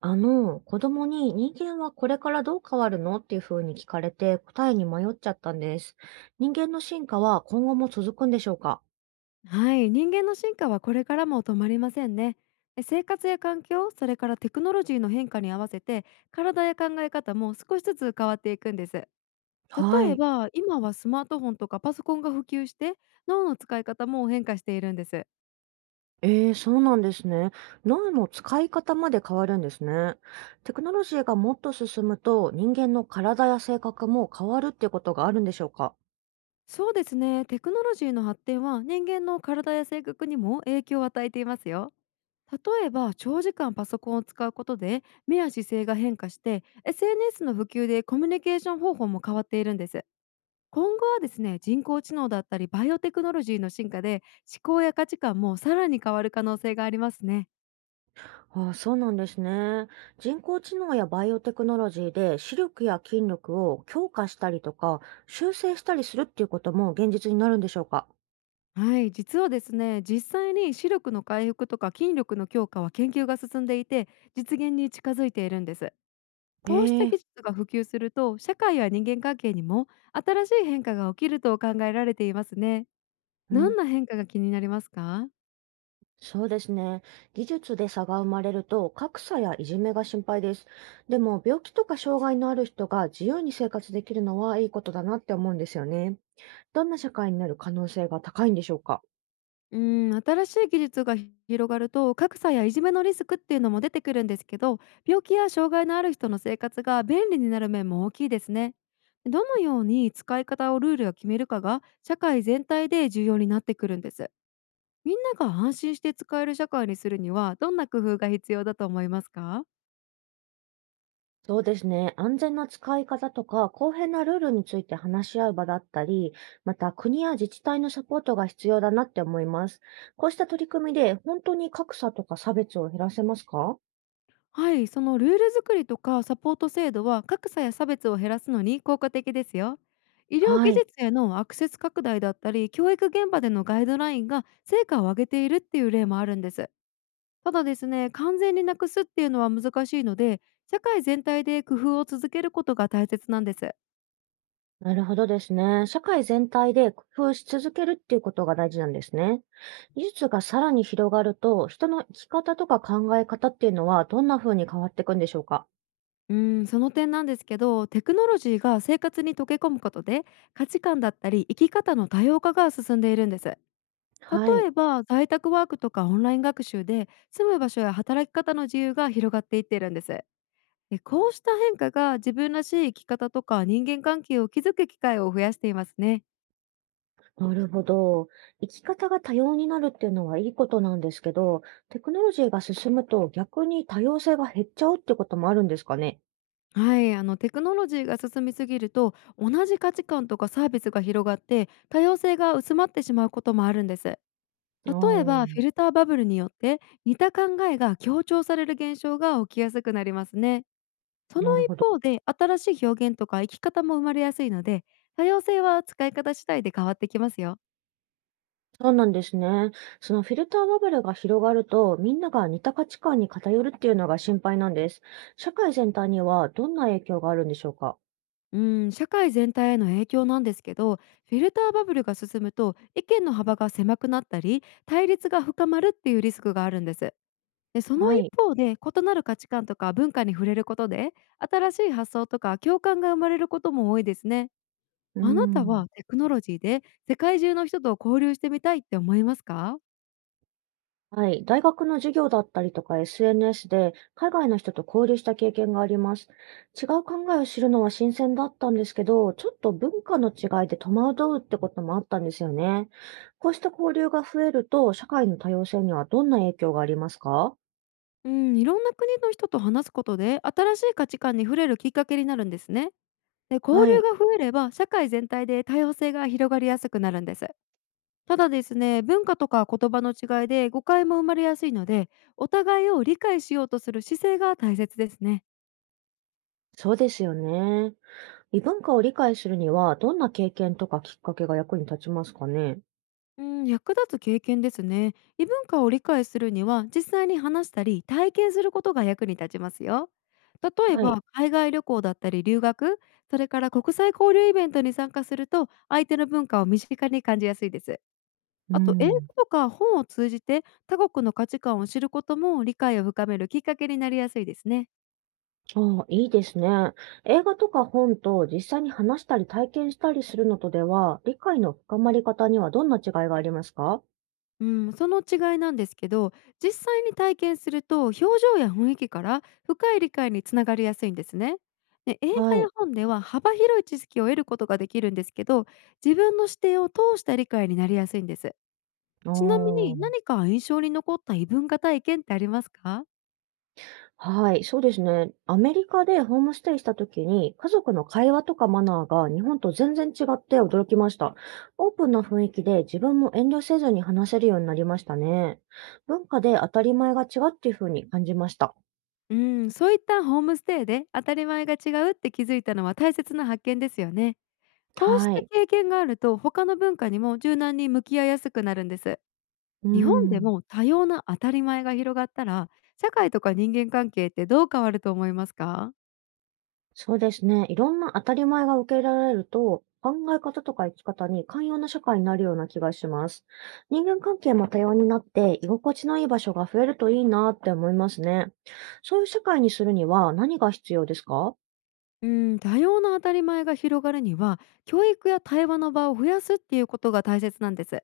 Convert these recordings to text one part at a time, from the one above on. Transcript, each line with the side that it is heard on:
right: 子供に人間はこれからどう変わるのっていうふうに聞かれて答えに迷っちゃったんです。人間の進化は今後も続くんでしょうか？
left: はい、人間の進化はこれからも止まりませんね。生活や環境、それからテクノロジーの変化に合わせて、体や考え方も少しずつ変わっていくんです。例
right: は
left: え
right: い。
left: ば、今はスマートフォンとかパソコンが普及して、脳の使い方も変化しているんです。
right: そうなんですね。脳の使い方まで変わるんですね。テクノロジーがもっと進むと人間の体や性格も変わるっていうことがあるんでしょうか？
left: そうですね、テクノロジーの発展は人間の体や性格にも影響を与えていますよ。例えば、長時間パソコンを使うことで、目や姿勢が変化して、SNS の普及でコミュニケーション方法も変わっているんです。今後はですね、人工知能だったりバイオテクノロジーの進化で思考や価値観もさらに変わる可能性がありますね。
right: ああ、そうなんですね。人工知能やバイオテクノロジーで視力や筋力を強化したりとか修正したりするっていうことも現実になるんでしょうか？
left: はい、実はですね、実際に視力の回復とか筋力の強化は研究が進んでいて、実現に近づいているんです。
right: え
left: こうした
right: え、
left: 技術が普及すると、社会や人間関係にも新しい変化が起きると考えられていますね。
right: う
left: ど
right: ん。
left: んな変化が気になりますか？
right: そうですね。技術で差が生まれると格差やいじめが心配です。でも病気とか障害のある人が自由に生活できるのはいいことだなって思うんですよね。どんな社会になる可能性が高いんでしょうか？
left: うん、新しい技術が広がると格差やいじめのリスクっていうのも出てくるんですけど、病気や障害のある人の生活が便利になる面も大きいですね。どのように使い方をルールが決めるかが社会全体で重要になってくるんです。みんなが安心して使える社会にするにはどんな工夫が必要だと思いますか？
right: そうですね。安全な使い方とか公平なルールについて話し合う場だったり、また国や自治体のサポートが必要だなって思います。こうした取り組みで本当に格差とか差別を減らせますか？
left: はい、そのルール作りとかサポート制度は格差や差別を減らすのに効果的ですよ。医療
right: は
left: 技
right: い。
left: 術へのアクセス拡大だったり教育現場でのガイドラインが成果を上げているっていう例もあるんです。ただですね、完全になくすっていうのは難しいので、社会全体で工夫を続けることが大切なんです。
right: なるほどですね。社会全体で工夫し続けるっていうことが大事なんですね。技術がさらに広がると、人の生き方とか考え方っていうのはどんな風に変わっていくんでしょうか？
left: うん、その点なんですけど、テクノロジーが生活に溶け込むことで価値観だったり生き方の多様化が進んでいるんです。例
right: はい。
left: えば在宅ワークとかオンライン学習で住む場所や働き方の自由が広がっていっているんです。で、こうした変化が自分らしい生き方とか人間関係を築く機会を増やしていますね。
right: なるほど。生き方が多様になるっていうのはいいことなんですけど、テクノロジーが進むと逆に多様性が減っちゃうってこともあるんですかね？
left: はい、あのテクノロジーが進みすぎると同じ価値観とかサービスが広がって多様性が薄まってしまうこともあるんです。例
right: う
left: えばフィ
right: ん。
left: ルターバブルによって似た考えが強調される現象が起きやすくなりますね。その
right: なる
left: 一
right: ほど。
left: 方で、新しい表現とか生き方も生まれやすいので、多様性は使い方次第で変わってきますよ。
right: そうなんですね。そのフィルターバブルが広がると、みんなが似た価値観に偏るっていうのが心配なんです。社会全体にはどんな影響があるんでしょうか？
left: うん、社会全体への影響なんですけど、フィルターバブルが進むと意見の幅が狭くなったり、対立が深まるっていうリスクがあるんです。で、その
right: は
left: 一
right: い。
left: 方で、異なる価値観とか文化に触れることで、新しい発想とか共感が生まれることも多いですね。
right: う
left: あなた
right: ん。
left: はテクノロジーで世界中の人と交流してみたいって思いますか？
right: はい。大学の授業だったりとか SNS で海外の人と交流した経験があります。違う考えを知るのは新鮮だったんですけど、ちょっと文化の違いで戸惑うってこともあったんですよね。こうした交流が増えると、社会の多様性にはどんな影響がありますか？
left: うん、いろんな国の人と話すことで新しい価値観に触れるきっかけになるんですね。で、交
right: は
left: 流
right: い。
left: が増えれば社会全体で多様性が広がりやすくなるんです。ただですね、文化とか言葉の違いで誤解も生まれやすいので、お互いを理解しようとする姿勢が大切ですね。
right: そうですよね。異文化を理解するには、どんな経験とかきっかけが役に立ちますかね？
left: うん、役立つ経験ですね。異文化を理解するには実際に話したり体験することが役に立ちますよ。例え
right: はい。
left: ば海外旅行だったり留学、それから国際交流イベントに参加すると相手の文化を身近に感じやすいです。
right: う
left: あと英語
right: ん。
left: とか本を通じて他国の価値観を知ることも理解を深めるきっかけになりやすいですね。
right: ああ、いいですね。映画とか本と実際に話したり体験したりするのとでは、理解の深まり方にはどんな違いがありますか？
left: うん、その違いなんですけど、実際に体験すると表情や雰囲気から深い理解につながりやすいんですね。で、映画
right: は
left: や
right: い。
left: 本では幅広い知識を得ることができるんですけど、自分の視点を通した理解になりやすいんです。
right: あ
left: ちなみに
right: あ。
left: 何か印象に残った異文化体験ってありますか？
right: はい、そうですね。アメリカでホームステイした時に、家族の会話とかマナーが日本と全然違って驚きました。オープンな雰囲気で自分も遠慮せずに話せるようになりましたね。文化で当たり前が違うっていうふうに感じました。
left: うん、そういったホームステイで当たり前が違うって気づいたのは大切な発見ですよね。こうし
right: は
left: た
right: い。
left: 経験があると他の文化にも柔軟に向き合いやすくなるんです。
right: う
left: 日本で
right: ん。
left: も多様な当たり前が広がったら、社会とか人間関係ってどう変わると思いますか？
right: そうですね。いろんな当たり前が受け入れられると、考え方とか生き方に寛容な社会になるような気がします。人間関係も多様になって、居心地のいい場所が増えるといいなって思いますね。そういう社会にするには何が必要ですか？
left: うん、多様な当たり前が広がるには、教育や対話の場を増やすっていうことが大切なんです。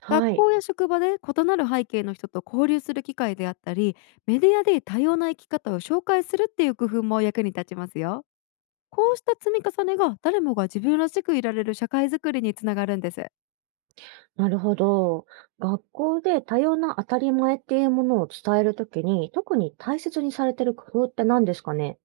right: は
left: 学
right: い。
left: 校や職場で異なる背景の人と交流する機会であったり、メディアで多様な生き方を紹介するっていう工夫も役に立ちますよ。こうした積み重ねが誰もが自分らしくいられる社会づくりにつながるんです。
right: なるほど。学校で多様な当たり前っていうものを伝えるときに、特に大切にされてる工夫って何ですかね？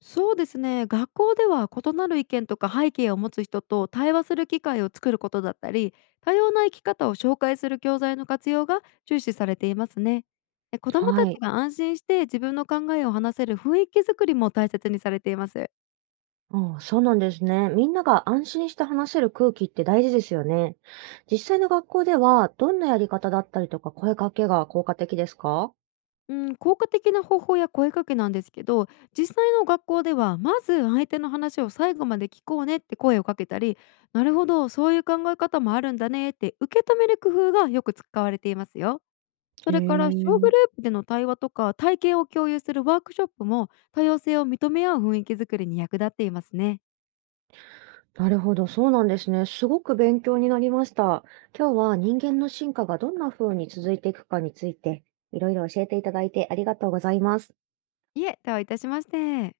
left: そうですね、学校では異なる意見とか背景を持つ人と対話する機会を作ることだったり、多様な生き方を紹介する教材の活用が重視されていますね。で、子どもた
right: は
left: ち
right: い。
left: が安心して自分の考えを話せる雰囲気作りも大切にされています。
right: うん、そうなんですね。みんなが安心して話せる空気って大事ですよね。実際の学校では、どんなやり方だったりとか声かけが効果的ですか？
left: うん、効果的な方法や声かけなんですけど、実際の学校ではまず相手の話を最後まで聞こうねって声をかけたり、なるほどそういう考え方もあるんだねって受け止める工夫がよく使われていますよ。そ
right: へ
left: れから小グ
right: え。
left: ループでの対話とか体験を共有するワークショップも多様性を認め合う雰囲気づくりに役立っていますね。
right: なるほど、そうなんですね。すごく勉強になりました。今日は人間の進化がどんな風に続いていくかについて、いろいろ教えていただいてありがとうございます。
left: いえ、どういたしまして。